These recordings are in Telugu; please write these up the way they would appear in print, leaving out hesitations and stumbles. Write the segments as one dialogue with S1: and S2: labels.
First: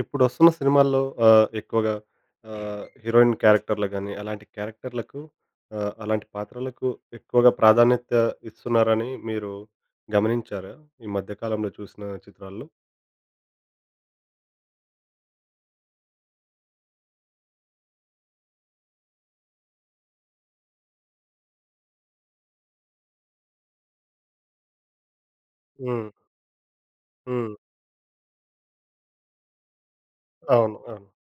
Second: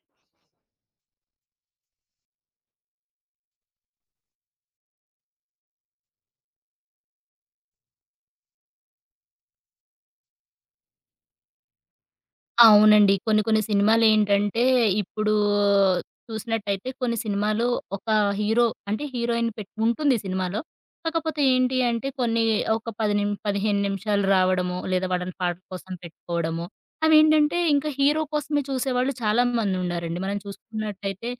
S1: ఇప్పుడొస్తున్న సినిమాల్లో ఎక్కువగా హీరోయిన్ క్యారెక్టర్‌లకు గాని, అలాంటి పాత్రలకు ఎక్కువగా ప్రాధాన్యత ఇస్తున్నారని మీరు గమనించారా? ఈ మధ్య కాలంలో చూసిన చిత్రాల్లో?
S2: అవునండి. కొన్ని కొన్ని సినిమాలేంటంటే, ఇప్పుడు చూసినట్టయితే కొన్ని సినిమాలు ఒక హీరో అంటే హీరోయిన్ పెట్ ఉంటుంది సినిమాలో. కాకపోతే ఏంటి అంటే కొన్ని ఒక 10 15 నిమిషాలు రావడము, లేదా వాళ్ళని పాటల కోసం
S1: హ్మ్.
S2: పెట్టుకోవడము.
S1: హ్మ్.
S2: అవేంటంటే ఇంకా హీరో కోసమే చూసేవాళ్ళు చాలామందున్నారండి. మనం
S1: అవును. అవును.
S2: చూసుకున్నట్టయితే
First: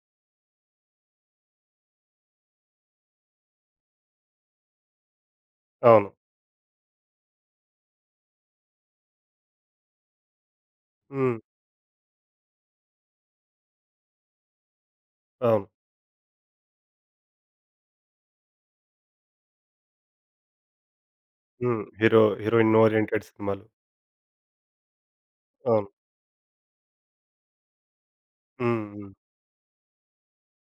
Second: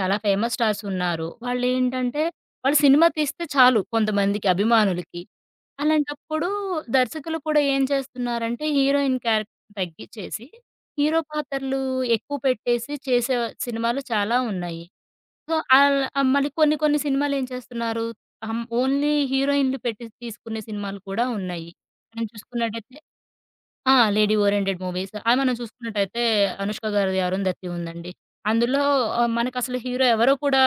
S2: చాలా ఫేమస్ స్టార్స్ ఉన్నారు. వాళ్ళేంటంటే వాళ్ళు సినిమా తీస్తే చాలు కొంతమందికి అభిమానులకి.
S1: అవును.
S2: అలాంటప్పుడు దర్శకులు కూడా ఏం చేస్తున్నారంటే, హీరోయిన్ క్యారెక్టర్ తగ్గిచ్చేసి, హీరో
S1: హ్మ్.
S2: పాత్రలు ఎక్కువ పెట్టేసి చేసే సినిమాలు చాలా ఉన్నాయి. సో,
S1: అవును.
S2: మళ్ళీ కొన్ని కొన్ని సినిమాలేం చేస్తున్నారు, ఓన్లీ హీరోయిన్‌లు పెట్టి తీసుకునే సినిమాలు కూడా ఉన్నాయి.
S1: హ్మ్. హీరో
S2: మనం
S1: హీరోయిన్
S2: చూసుకున్నట్టయితే
S1: ఓరియెంటెడ్ సినిమాలు.
S2: ఆ! Lady oriented movies. అవి మనం
S1: అవును.
S2: చూసుకున్నట్టయితే 'అనుష్క' గారిది 'అరుంధతి' ఉందండి. అందులో
S1: హ్మ్. హ్మ్.
S2: మనకసలు హీరో ఎవరో కూడా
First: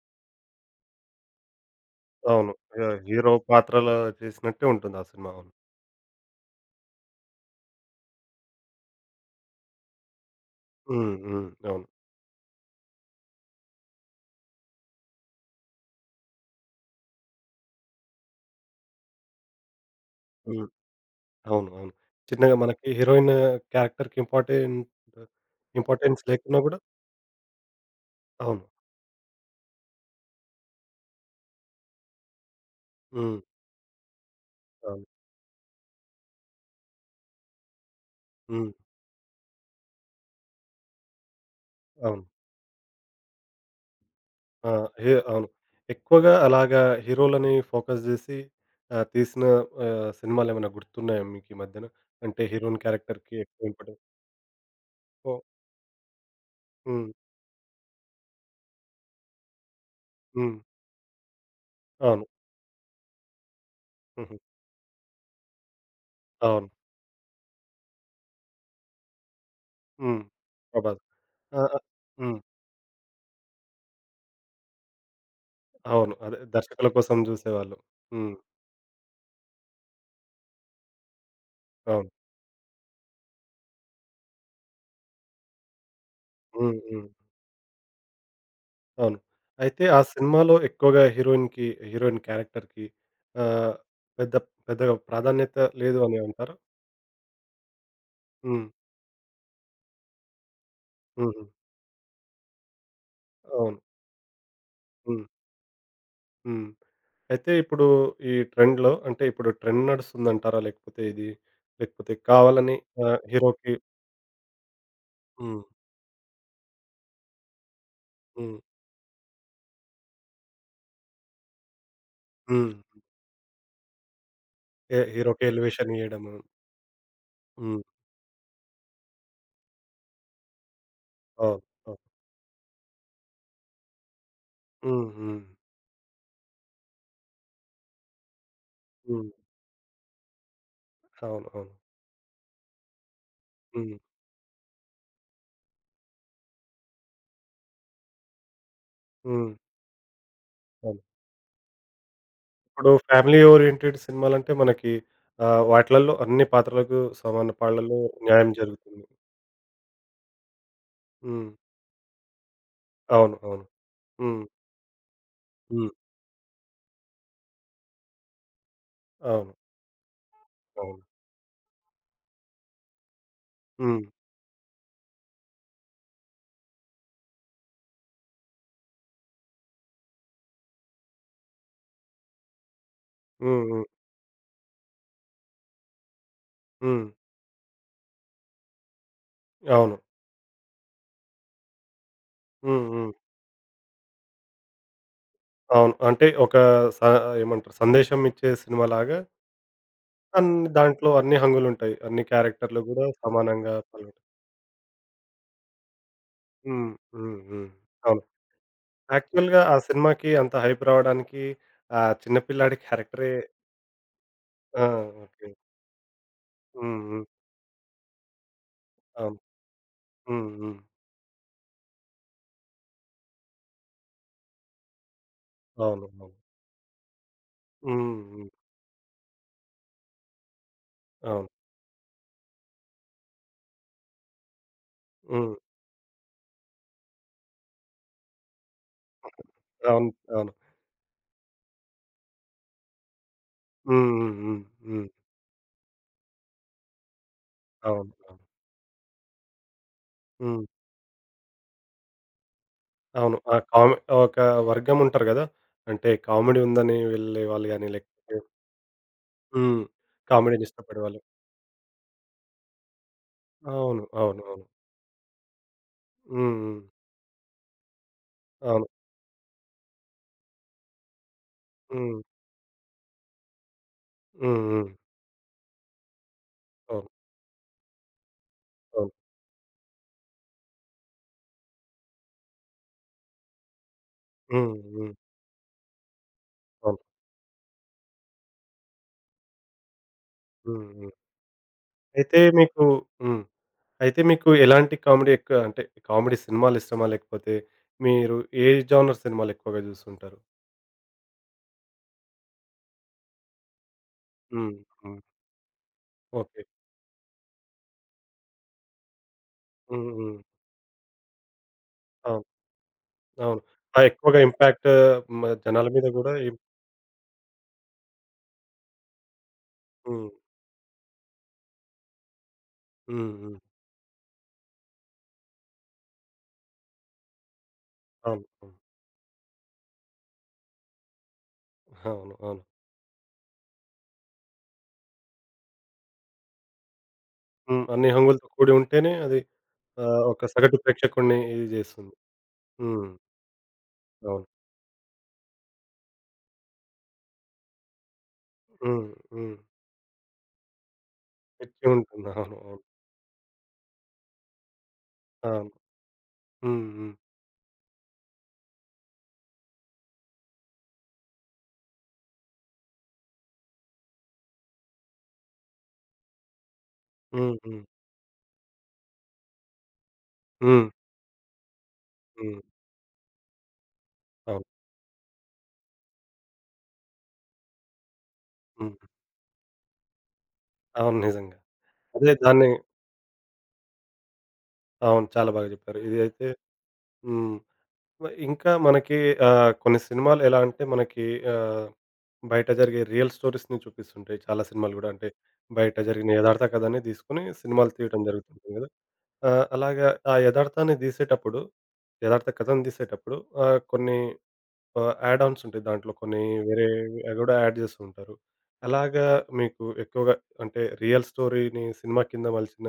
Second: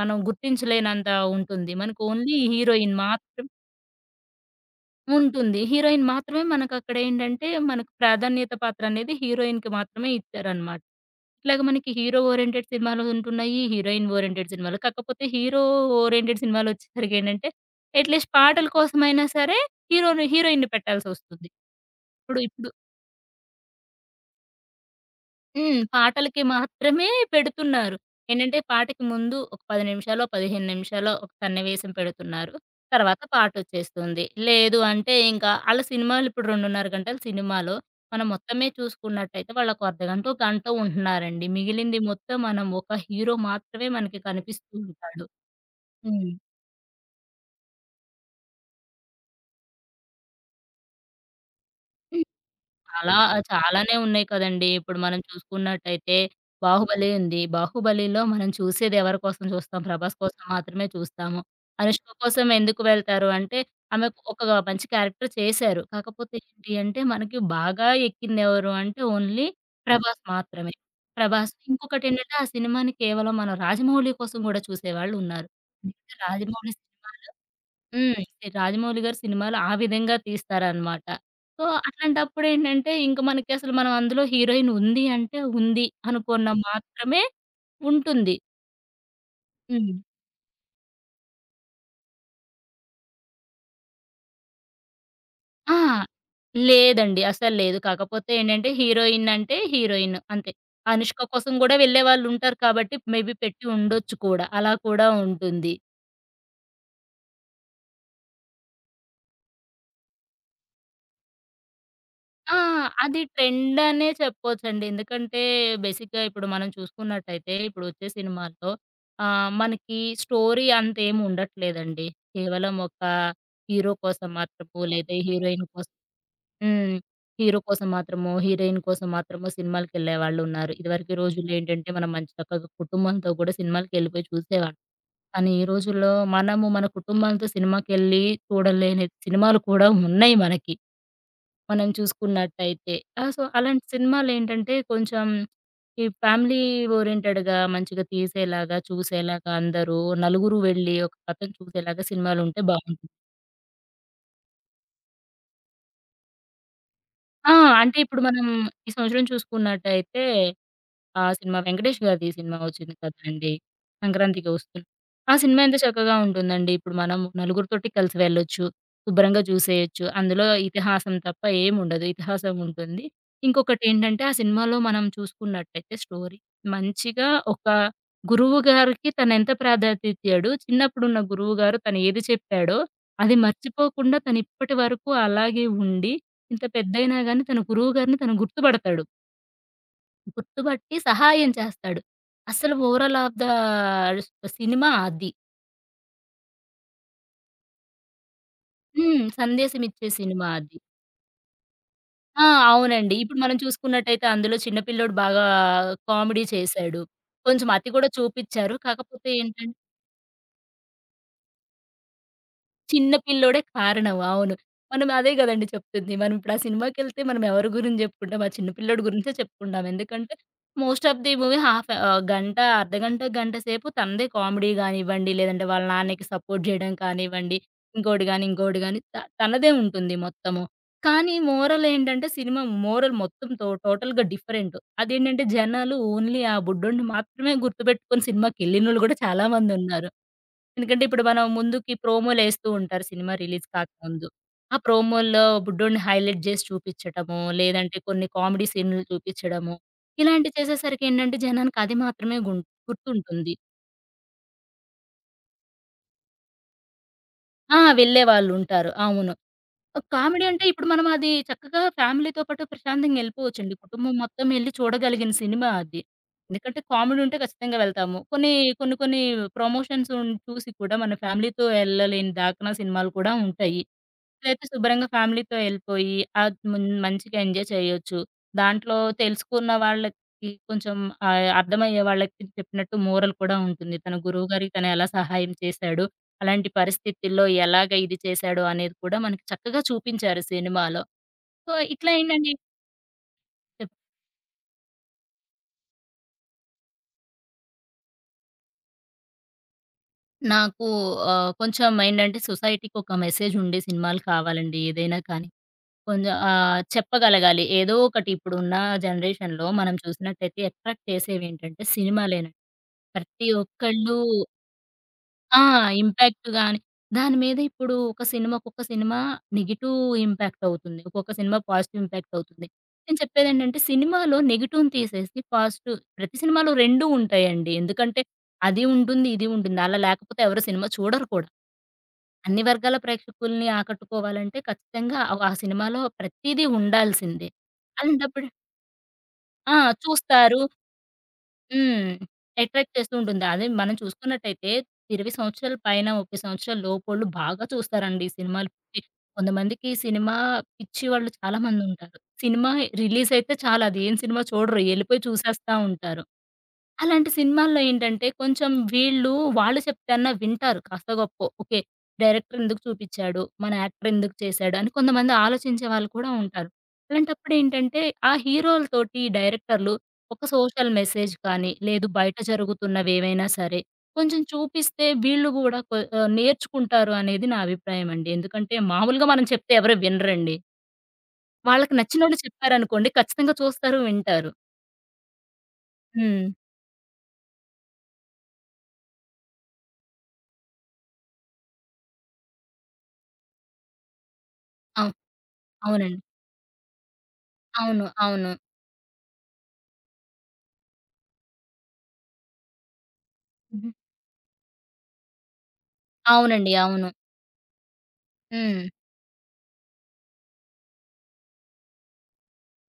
S2: మనం గుర్తించలేనంత ఉంటుంది. మనకు ఓన్లీ
S1: అవును.
S2: హీరోయిన్
S1: హీరో
S2: మాత్రమే
S1: పాత్రలో చేసినట్టే ఉంటుంది ఆ సినిమా. అవును.
S2: ఉంటుంది. హీరోయిన్ మాత్రమే మనకక్కడేంటంటే, మనకు ప్రాధాన్యత పాత్ర అనేది హీరోయిన్‌కి మాత్రమే ఇచ్చారనమాట.
S1: హ్మ్. హ్మ్.
S2: ఇట్లాగ
S1: అవును.
S2: మనకి హీరో ఓరియెంటెడ్ సినిమాలు ఉంటున్నాయి. హీరోయిన్ ఓరియెంటెడ్ సినిమాలు. కాకపోతే హీరో ఓరియెంటెడ్ సినిమాలొచ్చేసరికేంటంటే, అట్‌లీస్ట్ పాటల కోసమైనా సరే హీరోని
S1: హ్మ్.
S2: హీరోయిన్‌ని పెట్టాల్సొస్తుంది.
S1: అవును. అవును.
S2: ఇప్పుడు
S1: చిన్నగా
S2: ఇప్పుడు
S1: మనకి హీరోయిన్ క్యారెక్టర్‌కి ఇంపార్టెంట్
S2: హ్మ్.
S1: ఇంపార్టెన్స్
S2: పాటలకి
S1: లేకున్నా గూడా
S2: మాత్రమే పెడుతున్నారు. ఏంటంటే
S1: అవును.
S2: పాటకి ముందు ఒక 10 నిమిషాలో, 15 నిమిషాలో ఒక సన్నివేశం పెడుతున్నారు. తర్వాత
S1: హ్మ్.
S2: పాటొచ్చేస్తుంది. లేదు
S1: అవును.
S2: అంటే ఇంకా ఆళ్ళ సినిమాలు ఇప్పుడు 2:30 గంటల సినిమాలో మనం మొత్తమే
S1: హ్మ్.
S2: చూసుకున్నట్టయితే వాళ్ళొక అర్ధగంటో, గంటో ఉంటున్నారండి. మిగిలింది
S1: అవును.
S2: మొత్తం మనం ఒక హీరో మాత్రమే మనకి
S1: ఆ!
S2: కనిపిస్తూ
S1: హే
S2: ఉంటాడు.
S1: అవును.
S2: హ్మ్.
S1: ఎక్కువగా అలాగా హీరోలని ఫోకస్ జేసి తీసిన సినిమాలేమైనా గుర్తున్నాయా మీకీ మధ్యన? అంటే హీరోయిన్
S2: చాలా
S1: క్యారెక్టర్‌కి ఎక్కువ
S2: చాలానే
S1: ఇంపార్టెన్స్.
S2: ఉన్నాయి కదండీ! ఇప్పుడు మనం
S1: ఓహ్!
S2: చూసుకున్నట్టయితే 'బాహుబలి'
S1: హ్మ్.
S2: ఉంది. 'బాహుబలిలో' మనం చూసేది ఎవరి కోసం చూస్తాం? 'ప్రభాస్' కోసం
S1: హ్మ్.
S2: మాత్రమే చూస్తాము. 'అనుష్క'
S1: అవును.
S2: కోసం ఎందుకు వెళ్తారు అంటే, ఆమెకు
S1: హుహు.
S2: ఒక మంచి క్యారెక్టర్ చేశారు. కాకపోతే
S1: అవును.
S2: ఏంటి అంటే, మనకి బాగా ఎక్కింది ఎవరు అంటే, ఓన్లీ
S1: హ్మ్.
S2: 'ప్రభాస్' మాత్రమే.
S1: 'ప్రభాస్.'
S2: 'ప్రభాస్'
S1: ఆ! ఆ!
S2: ఇంకొకటేంటంటే,
S1: హ్మ్.
S2: ఆ సినిమాని కేవలం మనం 'రాజమౌళి' కోసం గూడా చూసేవాళ్ళున్నారు.
S1: అవును.
S2: అందుకే
S1: అదే
S2: 'రాజమౌళి'
S1: దర్శకుల కోసం
S2: సినిమాలు
S1: జూసేవాళ్ళు.
S2: హ్మ్.
S1: హ్మ్.
S2: రాజమౌళి గారి సినిమాలు ఆ విధంగా తీస్తారనమాట. సో,
S1: అవును.
S2: అట్లాంటప్పుడేంటంటే, ఇంక మనకసలు మనం అందులో హీరోయిన్ ఉంది అంటే ఉంది అనుకున్న
S1: హ్మ్. హ్మ్.
S2: మాత్రమే ఉంటుంది.
S1: అవును. అయితే
S2: హ్మ్.
S1: ఆ సినిమాలో ఎక్కువగా హీరోయిన్ క్యారెక్టర్‌కి ఆహ్, పెద్ద పెద్దగా ప్రాధాన్యత
S2: ఆ!
S1: లేదు అనే అంటారా?
S2: లేదండి. అసలు లేదు. కాకపోతే
S1: హ్మ్.
S2: ఏంటంటే, హీరోయిన్ అంటే హీరోయిన్ అంతే. 'అనుష్క'
S1: హుహు.
S2: కోసం గూడా వెళ్ళేవాళ్ళుంటారు కాబట్టి, మేబీ పెట్టి
S1: అవును.
S2: ఉండొచ్చు కూడా. అలా కూడా
S1: హ్మ్.
S2: ఉంటుంది.
S1: హ్మ్. అయితే ఇప్పుడు ఈ ట్రెండ్‌లో అంటే ఇప్పుడు ట్రెండ్ నడుస్తుందంటారా? లేకపోతే ఇది లేకపోతే
S2: ఆ!
S1: కావాలని.
S2: అది
S1: హీరోకి.
S2: ట్రెండ్ అనే చెప్పొచ్చండి. ఎందుకంటే
S1: హ్మ్.
S2: బేసిక్‌గా ఇప్పుడు మనం చూసుకున్నట్టయితే ఇప్పుడు వచ్చే
S1: హ్మ్.
S2: సినిమాల్లో మనకి స్టోరీ అంతేమి ఉండట్లేదండి.
S1: హ్మ్.
S2: కేవలం ఒక హీరో కోసం మాత్రము
S1: ఏ
S2: లేదా
S1: హీరోకి
S2: హీరోయిన్ కోసం
S1: ఎలివేషన్ ఇయ్యడము.
S2: హ్మ్. హీరో
S1: హ్మ్.
S2: కోసం మాత్రము, హీరోయిన్ కోసం మాత్రము సినిమాలకెళ్ళేవాళ్ళు ఉన్నారు. ఇదివరకు రోజుల్లో
S1: అవును.
S2: ఏంటంటే
S1: అవును.
S2: మనం మంచి చక్కగా కుటుంబంతో కూడా సినిమాలకెళ్ళిపోయి చూసేవాళ్ళం.
S1: హ్మ్. హ్మ్.
S2: కానీ ఈ రోజుల్లో మనము మన కుటుంబాలతో సినిమాకెళ్ళి చూడలేని
S1: హ్మ్.
S2: సినిమాలు కూడా ఉన్నాయి మనకి.
S1: అవును. అవును.
S2: మనం చూసుకున్నట్టయితే. ఆ! సో, అలాంటి
S1: హ్మ్.
S2: సినిమాలేంటంటే కొంచెం ఈ ఫ్యామిలీ ఓరియెంటెడ్‌గా మంచిగా తీసేలాగా, చూసేలాగా
S1: హ్మ్.
S2: అందరూ నలుగురు వెళ్లి
S1: అవును.
S2: ఒక కథను చూసేలాగా సినిమాలుంటే
S1: ఇప్పుడు
S2: బావుంటుంది.
S1: ఫ్యామిలీ ఓరియంటెడ్ సినిమాలంటే మనకి వాటిలల్లో అన్ని పాత్రలకు సమాన
S2: ఆ! అంటే
S1: పాళ్ళలో
S2: ఇప్పుడు మనం
S1: న్యాయం
S2: ఈ
S1: జరుగుతుంది.
S2: సంవత్సరం చూసుకున్నట్టయితే ఆ
S1: హ్మ్.
S2: సినిమా 'వెంకటేష్' గారిది సినిమా ఒచ్చింది
S1: అవును.
S2: కదండీ!
S1: అవును. హ్మ్.
S2: సంక్రాంతికి ఒస్తుంది. ఆ సినిమా ఎంత
S1: హ్మ్.
S2: చక్కగా ఉంటుందండి. ఇప్పుడు మనం నలుగురితోటి కలిసి వెళ్ళొచ్చు. శుభ్రంగా
S1: అవును.
S2: చూసేయొచ్చు. అందులో
S1: అవును.
S2: ఇతిహాసం తప్ప ఏముండదు. ఇతిహాసం ఉంటుంది.
S1: హ్మ్.
S2: ఇంకొకటేంటంటే ఆ సినిమాలో మనం చూసుకున్నట్టయితే స్టోరీ మంచిగా ఒక గురువు గారికి తనెంత ప్రాధాన్యత ఇచ్చాడో, చిన్నప్పుడున్న గురువు గారు తను ఏది చెప్పాడో, అది
S1: హ్మ్. హ్మ్.
S2: మర్చిపోకుండా తను ఇప్పటి వరకు అలాగే ఉండి, ఇంత
S1: హ్మ్.
S2: పెద్దయినా గాని తన గురువు గారిని తను గుర్తుపడతాడు.
S1: అవును.
S2: గుర్తుబట్టి సహాయం చేస్తాడు. అసలు
S1: హ్మ్. హ్మ్.
S2: ఓవరాల్ ఆఫ్ ద సినిమా అది.
S1: అవును. అంటే ఒక స ఏమంటారు, సందేశం ఇచ్చే సినిమాలాగా
S2: హ్మ్. సందేశం ఇచ్చే సినిమా
S1: అన్ని
S2: అది.
S1: దాంట్లో, అన్ని హంగులుంటాయి. అన్ని
S2: ఆ!
S1: క్యారెక్టర్‌లు గూడా
S2: అవునండి. ఇప్పుడు మనం
S1: సమానంగా పాల్గొంటాయి.
S2: చూసుకున్నట్టయితే అందులో చిన్న పిల్లోడు బాగా కామెడీ
S1: హ్మ్.
S2: చేశాడు.
S1: హ్మ్. హ్మ్.
S2: కొంచెం అతి కూడా
S1: అవును.
S2: చూపిచ్చారు. కాకపోతే
S1: యాక్చువల్‌గా ఆ
S2: ఏంటంటే
S1: సినిమాకి అంత హైప్ రావడానికి ఆ చిన్న పిల్లాడి
S2: చిన్న
S1: క్యారెక్టరే.
S2: పిల్లోడే కారణం. అవును.
S1: ఆ!
S2: మనం అదే
S1: ఓకే.
S2: గదండీ చెప్తుంది. మనం ఇప్పుడు ఆ
S1: హ్మ్.
S2: సినిమాకెళ్తే
S1: హ్మ్.
S2: మనం ఎవరి గురించి జెప్పుకుంటాం? ఆ చిన్న పిల్లోడి గురించే
S1: అవును.
S2: చెప్పుకుంటాం. ఎందుకంటే
S1: హ్మ్. హ్మ్.
S2: Most of the movie half గంట, అర్ధగంట, గంట సేపు తనదే కామెడీ గానివ్వండి, లేదంటే వాళ్ళ
S1: అవును.
S2: నాన్నకి
S1: అవును.
S2: సపోర్ట్ జేయడం కానివ్వండి,
S1: హ్మ్.
S2: ఇంకోటి గాని,
S1: హ్మ్.
S2: ఇంకోటి గాని తనదే ఉంటుంది మొత్తము. కానీ
S1: అవును.
S2: మోరల్ ఏంటంటే సినిమా మోరల్ మొత్తం టోటల్‌గా డిఫరెంట్. అదేంటంటే
S1: హ్మ్.
S2: జనాలు ఓన్లీ ఆ బుడ్డోడిని మాత్రమే గుర్తుపెట్టుకొని సినిమాకెళ్ళినోళ్ళు గూడా చాలా మందున్నారు.
S1: అవును. అవును.
S2: ఎందుకంటే ఇప్పుడు మనం ముందుకి ప్రోమోలేస్తూ ఉంటారు సినిమా రిలీజ్
S1: హ్మ్.
S2: కాకముందు.
S1: హ్మ్. హ్మ్.
S2: ఆ
S1: హ్మ్.
S2: ప్రోమోల్లో బుడ్డోడిని హైలైట్ జేసి చూపిచ్చటము, లేదంటే
S1: అవును.
S2: కొన్ని
S1: అవును.
S2: కామెడీ సీన్‌లు చూపిచ్చడము. ఇలాంటివి
S1: హ్మ్.
S2: చేసేసరికేంటంటే జనానికి అది మాత్రమే
S1: అవును.
S2: గుర్తుంటుంది.
S1: ఆ కామె ఒక వర్గం ఉంటారు గదా! అంటే కామెడీ ఉందని వెళ్ళే వాళ్ళు
S2: ఆ!
S1: గాని, లేకపోతే.
S2: వెళ్ళేవాళ్ళుంటారు. అవును.
S1: హ్మ్.
S2: కామెడీ అంటే
S1: కామెడీని
S2: ఇప్పుడు మనం
S1: ఇష్టపడేవాళ్ళు.
S2: అది చక్కగా ఫ్యామిలీతో పాటు ప్రశాంతంగా ఎళ్ళిపోవచ్చండి.
S1: అవును.
S2: కుటుంబం
S1: అవును.
S2: మొత్తం
S1: అవును.
S2: ఎళ్లి చూడగలిగిన సినిమా అది.
S1: హ్మ్.
S2: ఎందుకంటే
S1: హ్మ్.
S2: కామెడీ ఉంటే ఖచ్చితంగా వెళ్తాము.
S1: అవును.
S2: కొన్ని ప్రమోషన్స్ చూసి కూడా మన ఫ్యామిలీతో
S1: హ్మ్.
S2: ఎళ్ళలేని దాకనా సినిమాలు కూడా ఉంటాయి. ట్రిప్‌లయితే
S1: హ్మ్. హ్మ్.
S2: శుభ్రంగా ఫ్యామిలీతో ఎళ్ళిపోయి, ఆద్ మున్
S1: అవును.
S2: మంచిగా ఎంజాయ్ చేయొచ్చు. దాంట్లో
S1: అవును.
S2: తెలుసుకున్న వాళ్ళకి కొంచెం అర్థమయ్యే వాళ్ళకి చెప్పినట్టు మోరల్ కూడా ఉంటుంది. తన గురువు గారికి
S1: హ్మ్.
S2: తను ఎలా
S1: హ్మ్.
S2: సహాయం చేశాడు, అలాంటి
S1: అవును.
S2: పరిస్థితుల్లో ఎలాగ ఇది చేశాడు అనేది కూడా మనకి చక్కగా చూపించారు
S1: హ్మ్.
S2: సినిమాలో.
S1: హ్మ్.
S2: సో, ఇట్లా
S1: అయితే
S2: ఏంటంటే
S1: మీకు హ్మ్.
S2: చెప్
S1: అయితే మీకు ఎలాంటి కామెడీ ఎక్కువ? అంటే కామెడీ సినిమాలిష్టమా? లేకపోతే మీరు ఏ జోనర్ సినిమాలు ఎక్కువగా జూస్తుంటారు?
S2: నాకు కొంచెం ఏంటంటే సొసైటీకి ఒక మెసేజ్ ఉండే సినిమాలు
S1: హ్మ్.
S2: కావాలండి ఏదైనా
S1: హ్మ్.
S2: కానీ. కొంచెం
S1: ఓకే.
S2: చెప్పగలగాలి. ఏదో ఒకటి ఇప్పుడున్న జనరేషన్‌లో మనం
S1: హ్మ్. హ్మ్.
S2: చూసినట్టయితే అట్రాక్ట్ చేసేవేంటంటే
S1: అవును.
S2: సినిమాలేనండి. ప్రతి
S1: అవును. ఆ!
S2: ఒక్కళ్ళు
S1: ఎక్కువగా ఇంపాక్ట్,
S2: ఆ!
S1: జనాల మీద గూడా
S2: ఇంపాక్ట్ గాని దాని మీద ఇప్పుడు ఒక సినిమా ఒక్కొక్క సినిమా నెగెటివ్
S1: హ్మ్.
S2: ఇంపాక్ట్ అవుతుంది. ఒక్కొక్క సినిమా పాజిటివ్ ఇంపాక్ట్ అవుతుంది. నేను
S1: హ్మ్. హ్మ్.
S2: చెప్పేదేంటంటే సినిమాలో నెగెటివ్‌ని తీసేసి పాజిటివ్ ప్రతి సినిమాలో 2 ఉంటాయండి. ఎందుకంటే
S1: అవును. అవును.
S2: అది ఉంటుంది, ఇది ఉంటుంది. అలా లేకపోతే ఎవరు సినిమా చూడరు కూడా.
S1: అవును.
S2: అన్ని
S1: అవును.
S2: వర్గాల ప్రేక్షకుల్ని ఆకట్టుకోవాలంటే ఖచ్చితంగా ఆ సినిమాలో ప్రతీదీ ఉండాల్సిందే.
S1: హ్మ్. అన్ని హంగులతో
S2: అలాంటప్పుడు
S1: కూడి ఉంటేనే అది
S2: ఆ!
S1: ఒక
S2: చూస్తారు.
S1: సగటు ప్రేక్షకుడిని ఇది
S2: హ్మ్.
S1: జేస్తుంది.
S2: అట్రాక్ట్
S1: హ్మ్.
S2: చేస్తూ ఉంటుంది. అదే మనం
S1: అవును.
S2: చూసుకున్నట్టయితే 20 సంవత్సరాల పైన, 30 సంవత్సరాల లోపోళ్ళు బాగా చూస్తారండి ఈ సినిమాలు. పిచ్చి
S1: హ్మ్. హ్మ్.
S2: కొంతమందికి సినిమా పిచ్చి వాళ్ళు చాలా
S1: పిచ్చి
S2: మందుంటారు.
S1: ఉంటుంది. అవును.
S2: సినిమా
S1: అవును.
S2: రిలీజయితే చాలు అదేం సినిమా చూడరు. ఎళ్ళిపోయి
S1: అవును.
S2: చూసేస్తా ఉంటారు.
S1: హ్మ్. హ్మ్.
S2: అలాంటి సినిమాల్లో ఏంటంటే కొంచెం వాళ్ళు చెప్తేన్నా వింటారు కాస్తో గొప్పో. ఓకే. డైరెక్టర్ ఎందుకు చూపిచ్చాడు? మన యాక్టర్ ఎందుకు చేశాడు? అని కొంతమంది ఆలోచించే వాళ్ళు కూడా ఉంటారు.
S1: హ్మ్. హ్మ్.
S2: అలాంటప్పుడేంటంటే ఆ హీరోలతోటి డైరెక్టర్లు ఒక
S1: హ్మ్.
S2: సోషల్ మెసేజ్ కానీ, లేదు బయట
S1: హ్మ్.
S2: జరుగుతున్నవేవైనా సరే కొంచెం
S1: అవును.
S2: చూపిస్తే వీళ్ళు గూడా నేర్చుకుంటారు అనేది నా అభిప్రాయం అండి. ఎందుకంటే
S1: హ్మ్.
S2: మామూలుగా మనం చెప్తే ఎవరు వినరండి.
S1: అవును. నిజంగా.
S2: వాళ్ళకి
S1: అదే
S2: నచ్చినోళ్ళు
S1: దాన్ని.
S2: చెప్పారనుకోండి ఖచ్చితంగా చూస్తారు, వింటారు.
S1: అవును. చాలా బాగా జెప్పారు. ఇది అయితే.
S2: హ్మ్.
S1: హ్మ్. ఇంకా మనకి కొన్ని సినిమాలు ఎలా అంటే మనకి ఆహ్, బయట జరిగే రియల్ స్టోరీస్‌ని చూపిస్తుంటాయి. చాలా సినిమాలు గూడా
S2: అవు
S1: అంటే బయట
S2: అవునండి.
S1: జరిగిన యథార్థ కథని తీసుకొని సినిమాలు
S2: అవును.
S1: తీయడం
S2: అవును.
S1: జరుగుతుంటుంది గదా! అలాగా యథార్థ కథను తీసేటప్పుడు
S2: హుహు.
S1: కొన్ని యాడ్ ఆన్స్ ఉంటాయి. దాంట్లో కొన్ని
S2: అవునండి. అవును.
S1: వేరేవి అవి గూడా యాడ్ చేస్తూ ఉంటారు.
S2: హ్మ్.
S1: అలాగా మీకు ఎక్కువగా అంటే రియల్ స్టోరీని సినిమా కింద మలిచిన,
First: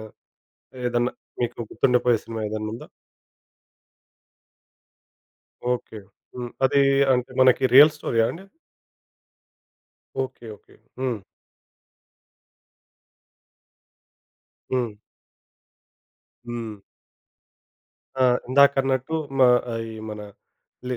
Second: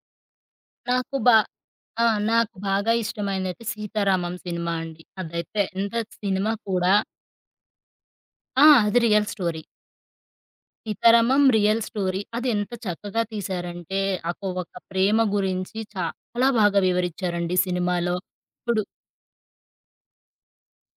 S1: ఏదన్నా
S2: నాకు బా
S1: మీకు
S2: ఆ!
S1: గుర్తుండిపోయే సినిమా
S2: నాకు
S1: ఏదన్నా ఉందా?
S2: బాగా ఇష్టమైనదైతే 'సీతారామం' సినిమా అండి. అదైతే ఎంత
S1: ఓకే. హ్మ్.
S2: సినిమా
S1: అది
S2: కూడా
S1: అంటే మనకి రియల్ స్టోరీయా అండి?
S2: ఆ! అది రియల్ స్టోరీ.
S1: ఓకే. ఓకే. హ్మ్.
S2: 'Sitaramam' real story. అది ఎంత చక్కగా తీశారంటే, ఆకు ఒక
S1: హ్మ్.
S2: ప్రేమ గురించి చాలా
S1: హ్మ్.
S2: బాగా వివరిచ్చారండి సినిమాలో.
S1: ఆ!
S2: ఇప్పుడు
S1: ఇందాకన్నట్టు ఈ మన లే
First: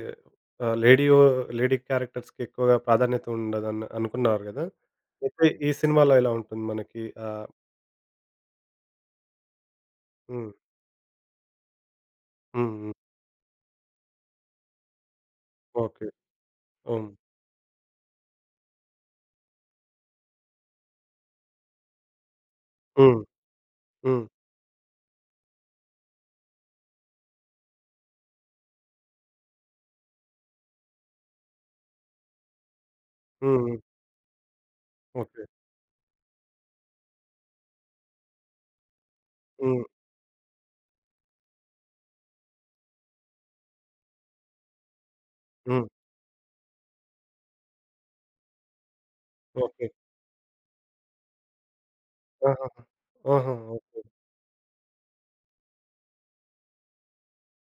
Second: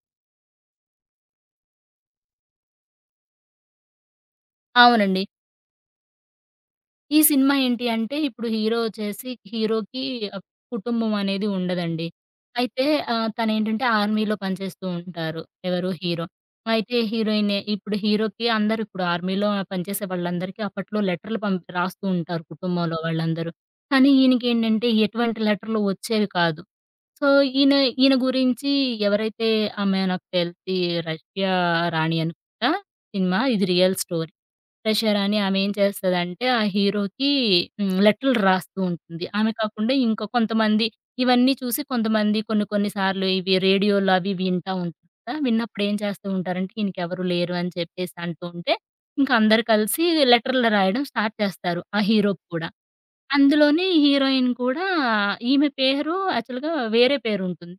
S1: ఆహ్, లేడియో లేడీ క్యారెక్టర్స్‌కి ఎక్కువగా ప్రాధాన్యత ఉండదని అనుకున్నారు గదా!
S2: అవునండి.
S1: అయితే ఈ సినిమాలో ఎలా ఉంటుంది మనకి?
S2: ఈ సినిమా ఏంటి అంటే, ఇప్పుడు హీరో వచ్చేసి హీరోకి ఆహ్,
S1: హ్మ్.
S2: కుటుంబం అనేది ఉండదండి.
S1: హ్మ్.
S2: అయితే
S1: హ్మ్.
S2: తనేంటంటే ఆర్మీలో పనిచేస్తూ ఉంటారు. ఎవరు?
S1: ఓకే.
S2: హీరో. అయితే
S1: హ్మ్.
S2: హీరోయిన్ ఇప్పుడు హీరోకి అందరూ ఇప్పుడు ఆర్మీలో పనిచేసే వాళ్ళందరికీ అప్పట్లో లెటర్‌లు రాస్తూ ఉంటారు కుటుంబంలో
S1: హ్మ్.
S2: వాళ్ళందరూ. కానీ
S1: హ్మ్.
S2: ఈయనకేంటంటే ఎటువంటి లెటర్‌లు వచ్చేవి కాదు. సో, ఈయన ఈయన గురించి ఎవరైతే ఆమె నాకు తెలిసి రష్యా రాణి అనుకుంటా సినిమా.
S1: హ్మ్.
S2: ఇది
S1: హ్మ్.
S2: Real story. రష్యా రాణి
S1: ఓకే.
S2: ఆమె ఏం చేస్తదంటే ఆ హీరోకి హ్మ్, లెటర్లు రాస్తూ ఉంటుంది. ఆమె
S1: హ్మ్.
S2: కాకుండా ఇంకా కొంతమంది ఇవన్నీ చూసి కొంతమంది కొన్ని కొన్ని సార్లు ఇవి రేడియోలో అవి వింటా ఉంటారు కదా! విన్నప్పుడు
S1: హ్మ్.
S2: ఏం చేస్తూ ఉంటారంటే ఈయనకెవరు లేరు అని చెప్పేసి అంటూ ఉంటే, ఇంక అందరూ
S1: ఓకే.
S2: కలిసి లెటర్లు రాయడం స్టార్ట్ చేస్తారు. ఆ హీరోకి
S1: ఆహా!
S2: కూడా.
S1: ఆహా!
S2: అందులోని
S1: ఓకే.
S2: హీరోయిన్ కూడా ఈమె పేరు యాక్చువల్‌గా వేరే పేరుంటుంది.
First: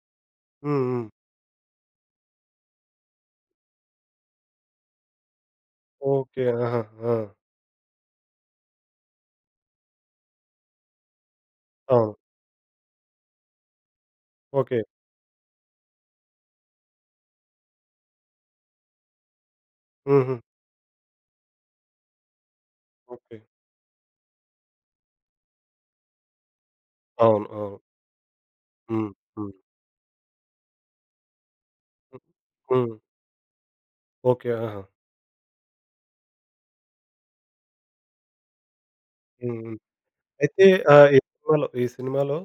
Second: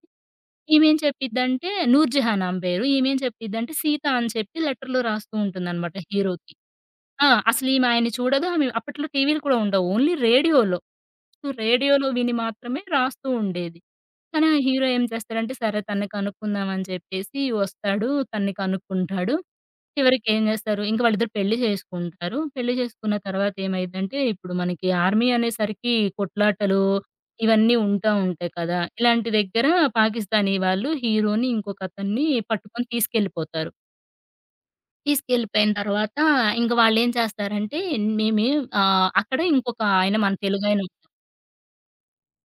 S1: హ్మ్.
S2: ఈమేం
S1: హ్మ్.
S2: చెప్పిద్దంటే 'నూర్జహాన్' ఆమె పేరు. ఈమేం చెప్పిద్దంటే సీత అని చెప్పి లెటర్‌లో రాస్తూ ఉంటుందనమాట
S1: ఓకే.
S2: హీరోకి.
S1: ఆహా! ఆ!
S2: ఆ! అసలీమె ఆయన్ని చూడదు. ఆమె అప్పట్లో టీవీలు కూడా ఉండవు. ఓన్లీ రేడియోలో. సో, రేడియోలో
S1: అవును.
S2: విని మాత్రమే రాస్తూ ఉండేది. కానీ ఆ
S1: ఓకే.
S2: హీరో ఏం చేస్తాడంటే, సరే తన్ని కనుక్కుందాం అని చెప్పేసి వస్తాడు. తన్ని కనుక్కుంటాడు.
S1: హుహు.
S2: చివరికేం జేస్తారు, ఇంక వాళ్ళిద్దరు పెళ్లి జేసుకుంటారు. పెళ్లి జేసుకున్న
S1: ఓకే.
S2: తర్వాతేమైద్దంటే, ఇప్పుడు మనకి ఆర్మీ అనేసరికి కొట్లాటలు,
S1: అవును.
S2: ఇవన్నీ
S1: అవును.
S2: ఉంటాయి కదా!
S1: హ్మ్.
S2: ఇలాంటి
S1: హ్మ్.
S2: దగ్గర పాకిస్తానీ వాళ్ళు హీరోని, ఇంకొకతన్ని పట్టుకొని
S1: హ్మ్.
S2: తీసుకెళ్ళిపోతారు.
S1: ఓకే. ఆహా!
S2: తీసుకెళ్ళిపోయిన తర్వాత, ఇంక వాళ్ళేం చేస్తారంటే, మేమే అక్కడ
S1: హ్మ్.
S2: ఇంకొక ఆయన మన
S1: అయితే
S2: తెలుగాయన
S1: ఈ సినిమాలో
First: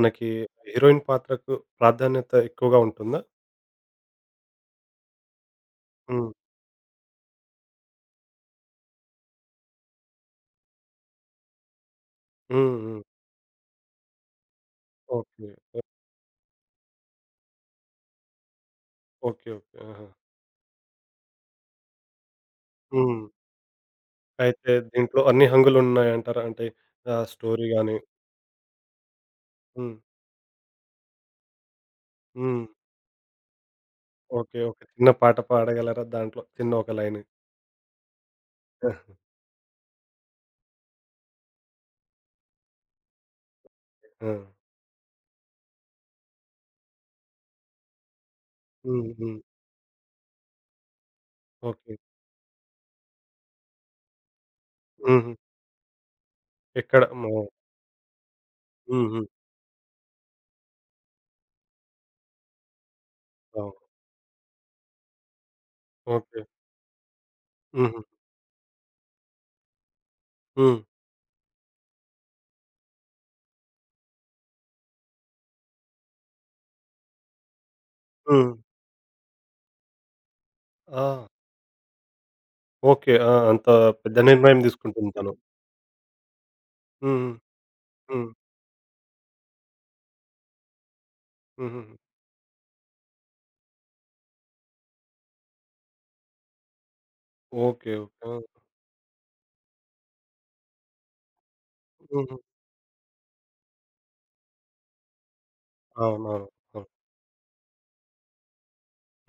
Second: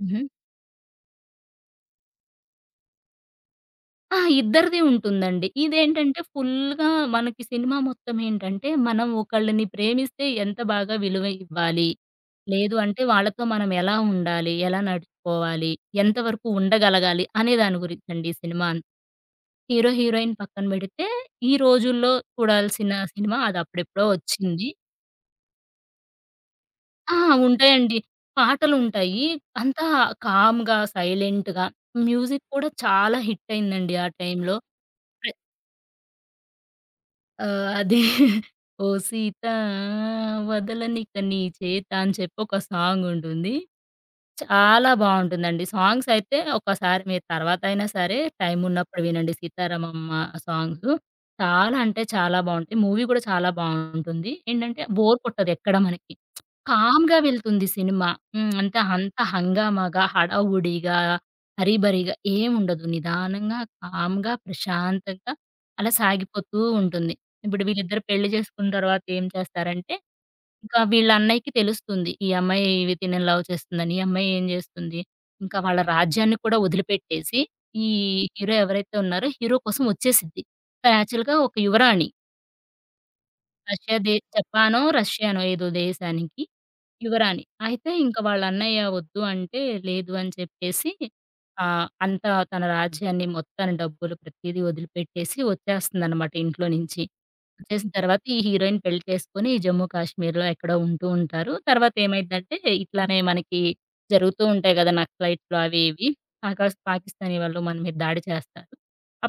S2: ఉంటారు.
S1: హీరోయిన్ పాత్రకు ప్రాధాన్యత ఎక్కువగా ఉంటుందా?
S2: ఆ! ఇద్దరిది ఉంటుందండి. ఇదేంటంటే
S1: హ్మ్.
S2: ఫుల్‌గా మనకి సినిమా మొత్తం ఏంటంటే, మనం ఒకళ్ళని ప్రేమిస్తే ఎంత బాగా విలువ ఇవ్వాలి? లేదు
S1: హ్మ్.
S2: అంటే
S1: హ్మ్.
S2: వాళ్ళతో మనం ఎలా ఉండాలి? ఎలా
S1: ఓకే.
S2: నడుచుకోవాలి? ఎంతవరకు ఉండగలగాలి? అనే దాని గురించండి ఈ సినిమా అంతా.
S1: ఓకే. ఓకే.
S2: హీరో,
S1: ఆహా!
S2: హీరోయిన్ పక్కన బెడితే, ఈ రోజుల్లో చూడాల్సిన
S1: హ్మ్.
S2: సినిమా అది అప్పుడెప్పుడో వచ్చింది.
S1: అయితే దీంట్లో అన్ని హంగులున్నాయంటారా? అంటే
S2: ఆ!
S1: స్టోరీ గాని.
S2: ఉంటాయండి. పాటలుంటాయి. అంతా
S1: హ్మ్.
S2: కామ్‌గా, సైలెంట్‌గా మ్యూజిక్
S1: హ్మ్.
S2: కూడా చాలా హిట్ అయిందండి ఆ టైంలో.
S1: ఓకే. ఓకే. చిన్న పాట పాడగలరా దాంట్లో? చిన్న ఒక లైను.
S2: ఆహ్, అదే ఓ
S1: ఆ!
S2: సీత వదలనిక నీ చేత అని చెప్పి ఒక సాంగుంటుంది. చాలా బావుంటుందండి. సాంగ్స్ అయితే ఒక్కసారి మీరు తర్వాతైనా సరే టైమ్ ఉన్నప్పుడు
S1: హ్మ్.
S2: వినండి
S1: హ్మ్.
S2: 'సీతారామమ్మ' సాంగ్స్. చాలా
S1: ఓకే.
S2: అంటే చాలా బావుంటాయి. మూవీ కూడా చాలా బావుంటుంది. ఏంటంటే బోర్
S1: హుహు.
S2: కొట్టదు ఎక్కడ మనకి.
S1: ఎక్కడ
S2: కామ్‌గా
S1: మా
S2: వెళ్తుంది సినిమా. హ్మ్. అంటే
S1: హ్మ్.
S2: అంత
S1: హ్మ్.
S2: హంగామాగా, హడావుడిగా, హరీబరీగా ఏముండదు. నిదానంగా,
S1: అవును.
S2: కామ్‌గా, ప్రశాంతంగా అలా
S1: ఓకే.
S2: సాగిపోతూ ఉంటుంది. ఇప్పుడు
S1: హుహు.
S2: వీళ్ళిద్దరు పెళ్లి చేసుకున్న తర్వాత ఏం చేస్తారంటే,
S1: హ్మ్.
S2: ఇంకా వీళ్ళ అన్నయ్యకి తెలుస్తుంది. ఈ అమ్మాయి వితిన్ లవ్ చేస్తుందని. ఈ అమ్మాయి ఏం చేస్తుంది, ఇంకా వాళ్ళ రాజ్యాన్ని కూడా వదిలిపెట్టేసి, ఈ
S1: హ్మ్.
S2: హీరో ఎవరైతే ఉన్నారో హీరో కోసం వచ్చేసిద్ది. తను
S1: ఆ!
S2: యాక్చువల్‌గా ఒక యువరాణి.
S1: ఓకే. ఆ! అంత
S2: రష్యా దే
S1: పెద్ద నిర్ణయం
S2: జపానో,
S1: తీసుకుంటుంది తను.
S2: రష్యానో ఏదో దేశానికి
S1: హ్మ్.
S2: యువరాణి. అయితే ఇంక
S1: హ్మ్. హ్మ్.
S2: వాళ్ళ అన్నయ్య వద్దు అంటే, లేదు అని చెప్పేసి
S1: హుహుహు.
S2: అంతా తన రాజ్యాన్ని, మొత్తాన్ని, డబ్బులు ప్రతీదీ వదిలిపెట్టేసి వచ్చేస్తుందనమాట ఇంట్లో నుంచి. వచ్చేసిన
S1: ఓకే.
S2: తర్వాత
S1: ఓకే.
S2: ఈ
S1: ఆ!
S2: హీరోయిన్ పెళ్లి చేసుకొని జమ్మూ కాశ్మీర్‌లో ఎక్కడో ఉంటూ ఉంటారు. తర్వాత
S1: హుహు.
S2: ఏమైద్దంటే, ఇట్లానే మనకి జరుగుతూ ఉంటాయి గదా! నక్సలైట్స్‌లు అవి ఇవి.
S1: అవునవును. అవును.
S2: పాకిస్తానీ వాళ్ళు మన మీద దాడి చేస్తారు.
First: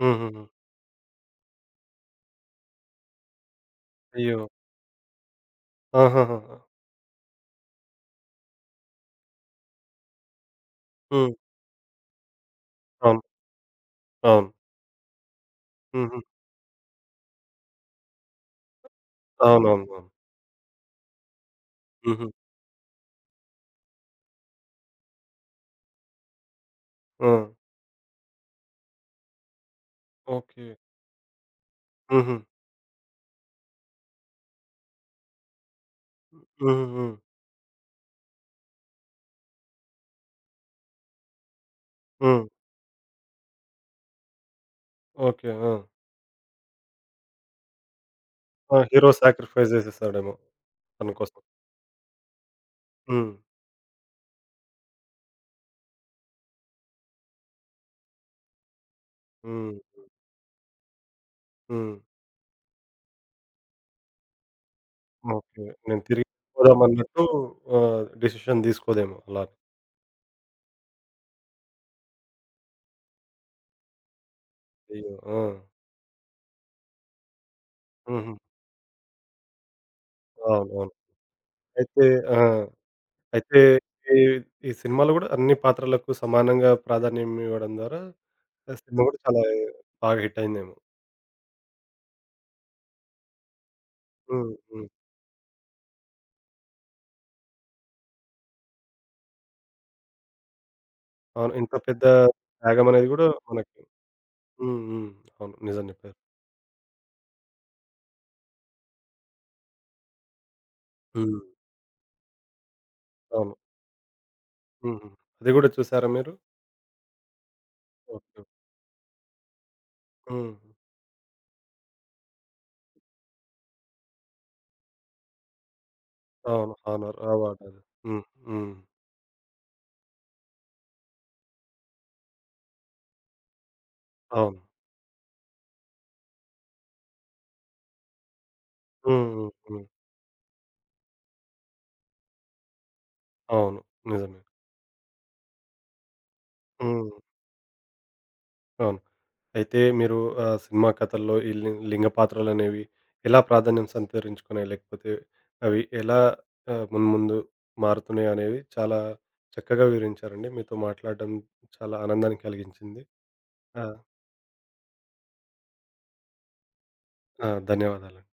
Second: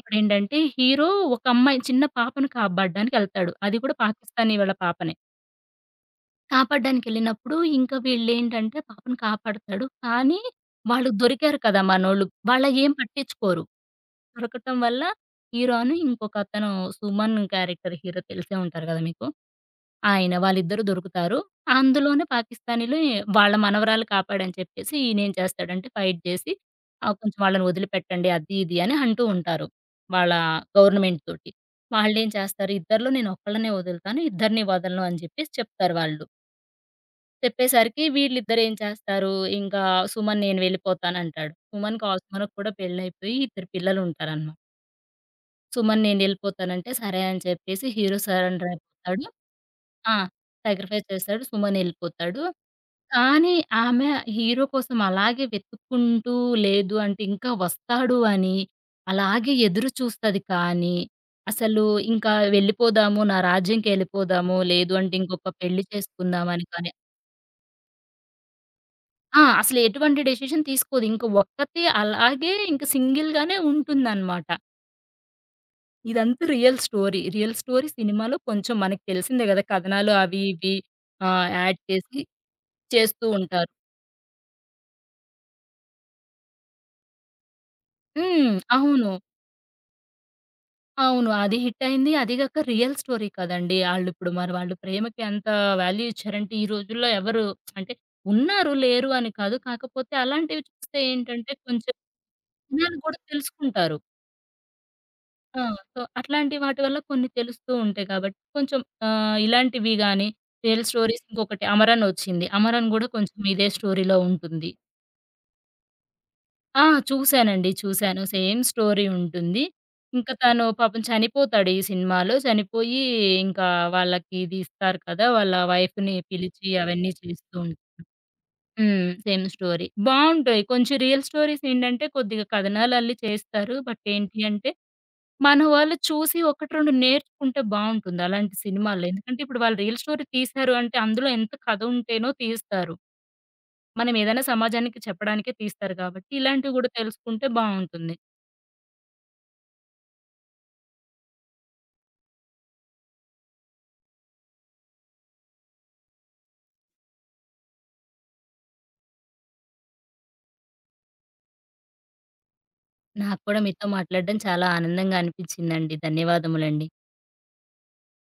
S1: హుహుహు.
S2: హీరో ఒక అమ్మాయి చిన్న పాపను కాపాడడానికెళ్తాడు. అది కూడా
S1: అయ్యో!
S2: పాకిస్తానీ వాళ్ళ పాపనే.
S1: ఆహాహా!
S2: కాపాడడానికెళ్ళినప్పుడు ఇంకా వీళ్ళేంటంటే పాపను కాపాడతాడు. కానీ వాళ్ళు
S1: హ్మ్.
S2: దొరికారు కదా మనోళ్ళు. వాళ్ళయేం
S1: అవును.
S2: పట్టించుకోరు.
S1: అవును.
S2: దొరకటం వల్ల హీరోను
S1: హుహు.
S2: ఇంకొకతను సుమన్ క్యారెక్టర్ హీరో తెలిసే ఉంటారు గదా మీకు.
S1: అవునవునవును.
S2: ఆయన. వాళ్ళిద్దరూ దొరుకుతారు. అందులోనే
S1: హుహు.
S2: పాకిస్తానీలే వాళ్ళ మనవరాలు కాపాడని చెప్పేసి ఈయనేం చేస్తాడంటే ఫైట్ జేసి,
S1: ఆ!
S2: కొంచెం వాళ్ళని వదిలిపెట్టండి అది, ఇది అని అంటూ ఉంటారు. వాళ్ళ
S1: ఓకే.
S2: గవర్నమెంట్ తోటి. వాళ్ళేం
S1: హుహు.
S2: చేస్తారు, ఇద్దరిలో నేను ఒక్కళ్ళనే వదులుతాను, ఇద్దరిని వదలను అని జెప్పేసి చెప్తారు వాళ్ళు.
S1: హుహు. హ్మ్.
S2: చెప్పేసరికి వీళ్ళిద్దరేం చేస్తారు, ఇంకా సుమన్ నేను వెళ్ళిపోతానంటాడు.
S1: హ్మ్.
S2: సుమన్‌కి కూడా పెళ్లయిపోయి ఇద్దరు పిల్లలుంటారనమాట.
S1: ఓకే. ఆ!
S2: సుమన్ నేనెళ్ళిపోతానంటే, సరే అని చెప్పేసి హీరో సరెండర్
S1: ఆ! హీరో
S2: అయిపోతాడు.
S1: సాక్రిఫైస్
S2: ఆ!
S1: చేసేసాడేమో
S2: సాక్రిఫైస్
S1: తన కోసం.
S2: చేస్తాడు. సుమన్ ఎళ్ళిపోతాడు.
S1: హ్మ్.
S2: కానీ ఆమె హీరో కోసం అలాగే వెతుక్కుంటూ లేదు అంటే ఇంకా వస్తాడు అని అలాగే
S1: హ్మ్.
S2: ఎదురు చూస్తది. కానీ అసలు
S1: హ్మ్.
S2: ఇంకా వెళ్ళిపోదాము, నా రాజ్యంకెళ్ళిపోదాము, లేదు అంటే ఇంకొక
S1: ఓకే.
S2: పెళ్లి
S1: నేను తిరిగి
S2: చేసుకుందాం అని కానీ
S1: పోదామన్నట్టు డెసిషన్ తీసుకోదేమో
S2: ఆ!
S1: అలా.
S2: అసలు ఎటువంటి డెసిషన్ తీసుకోదు. ఇంక ఒక్కతే అలాగే ఇంక సింగిల్‌గానే ఉంటుందనమాట.
S1: అయ్యో! ఆ!
S2: ఇదంతా రియల్ స్టోరీ. రియల్ స్టోరీ
S1: హుహు.
S2: సినిమాలో కొంచెం మనకు తెలిసిందే గదా! కథనాలు అవి ఇవి
S1: అవునవును.
S2: యాడ్
S1: అయితే
S2: చేసి
S1: ఆ!
S2: చేస్తూ
S1: అయితే
S2: ఉంటారు.
S1: ఈ ఈ సినిమాలో గూడా అన్ని పాత్రలకు సమానంగా ప్రాధాన్యం ఇవ్వడం ద్వారా
S2: హ్మ్.
S1: ఆ సినిమా
S2: అవును.
S1: గూడా చాలా బాగా హిట్ అయిందేమో.
S2: అవును. అది హిట్టయింది. అది గాక రియల్ స్టోరీ కదండీ. ఆళ్ళిప్పుడు మరి
S1: హ్మ్.
S2: వాళ్ళు
S1: హ్మ్.
S2: ప్రేమకి ఎంత వాల్యూ ఇచ్చారంటే, ఈ రోజుల్లో ఎవరు అంటే ఉన్నారు, లేరు అని కాదు. కాకపోతే అలాంటివి చూస్తే ఏంటంటే,
S1: అవును. ఇంత
S2: కొంచెం
S1: పెద్ద త్యాగం
S2: జనాలు
S1: అనేది
S2: గూడా
S1: గూడా మనకి.
S2: తెలుసుకుంటారు.
S1: హ్మ్. హ్మ్. అవును.
S2: ఆ!
S1: నిజం
S2: సో,
S1: జెప్పారు.
S2: అట్లాంటి వాటి వల్ల కొన్ని తెలుస్తూ ఉంటాయి కాబట్టి, కొంచెం ఇలాంటివి గాని, రియల్ స్టోరీస్
S1: హ్మ్.
S2: ఇంకొకటి 'అమరన్' ఒచ్చింది. 'అమరన్' గూడా కొంచెం
S1: అవును.
S2: ఇదే స్టోరీలో ఉంటుంది.
S1: హుహు. అది గూడా చూసారా మీరు?
S2: ఆ! చూసానండి. చూసాను.
S1: ఓకే.
S2: సేమ్ స్టోరీ ఉంటుంది. ఇంకా
S1: హ్మ్.
S2: తను పాపం చనిపోతాడు ఈ సినిమాలో. చనిపోయి ఇంకా వాళ్ళకి ఇది ఇస్తారు కదా! వాళ్ళ వైఫ్‌ని పిలిచి
S1: అవును.
S2: అవన్నీ
S1: హానర్
S2: చేస్తూ
S1: అవార్డ్ అది. హ్మ్. హ్మ్.
S2: హ్మ్. Same story. బావుంటాయి. కొంచెం రియల్ స్టోరీస్ ఏంటంటే కొద్దిగా కథనాలు అల్లి చేస్తారు. బట్ ఏంటి
S1: అవును.
S2: అంటే మన వాళ్ళు చూసి 1, 2 నేర్చుకుంటే బావుంటుంది అలాంటి సినిమాల్లో.
S1: హ్మ్.
S2: ఎందుకంటే
S1: హ్మ్.
S2: ఇప్పుడు వాళ్ళు
S1: హ్మ్.
S2: రియల్ స్టోరీ తీశారు అంటే అందులో ఎంత కథ ఉంటేనో తీస్తారు.
S1: అవును.
S2: మనం
S1: నిజమే.
S2: ఏదైనా సమాజానికి చెప్పడానికే తీస్తారు కాబట్టి ఇలాంటివి గూడా
S1: హ్మ్.
S2: తెలుసుకుంటే బావుంటుంది.
S1: అవును. అయితే మీరు సినిమా కథల్లో ఈ లింగ పాత్రలనేవి ఎలా ప్రాధాన్యం సంతరించుకున్నాయి? లేకపోతే అవి ఎలా మున్ముందు మారుతున్నాయి అనేవి చాలా చక్కగా వివరించారండి. మీతో మాట్లాడడం చాలా ఆనందాన్ని కలిగించింది.
S2: నాకు కూడా
S1: ఆ!
S2: మీతో మాట్లాడడం చాలా ఆనందంగా అనిపించిందండి. ధన్యవాదములండి.
S1: ఆ! ధన్యవాదాలండి.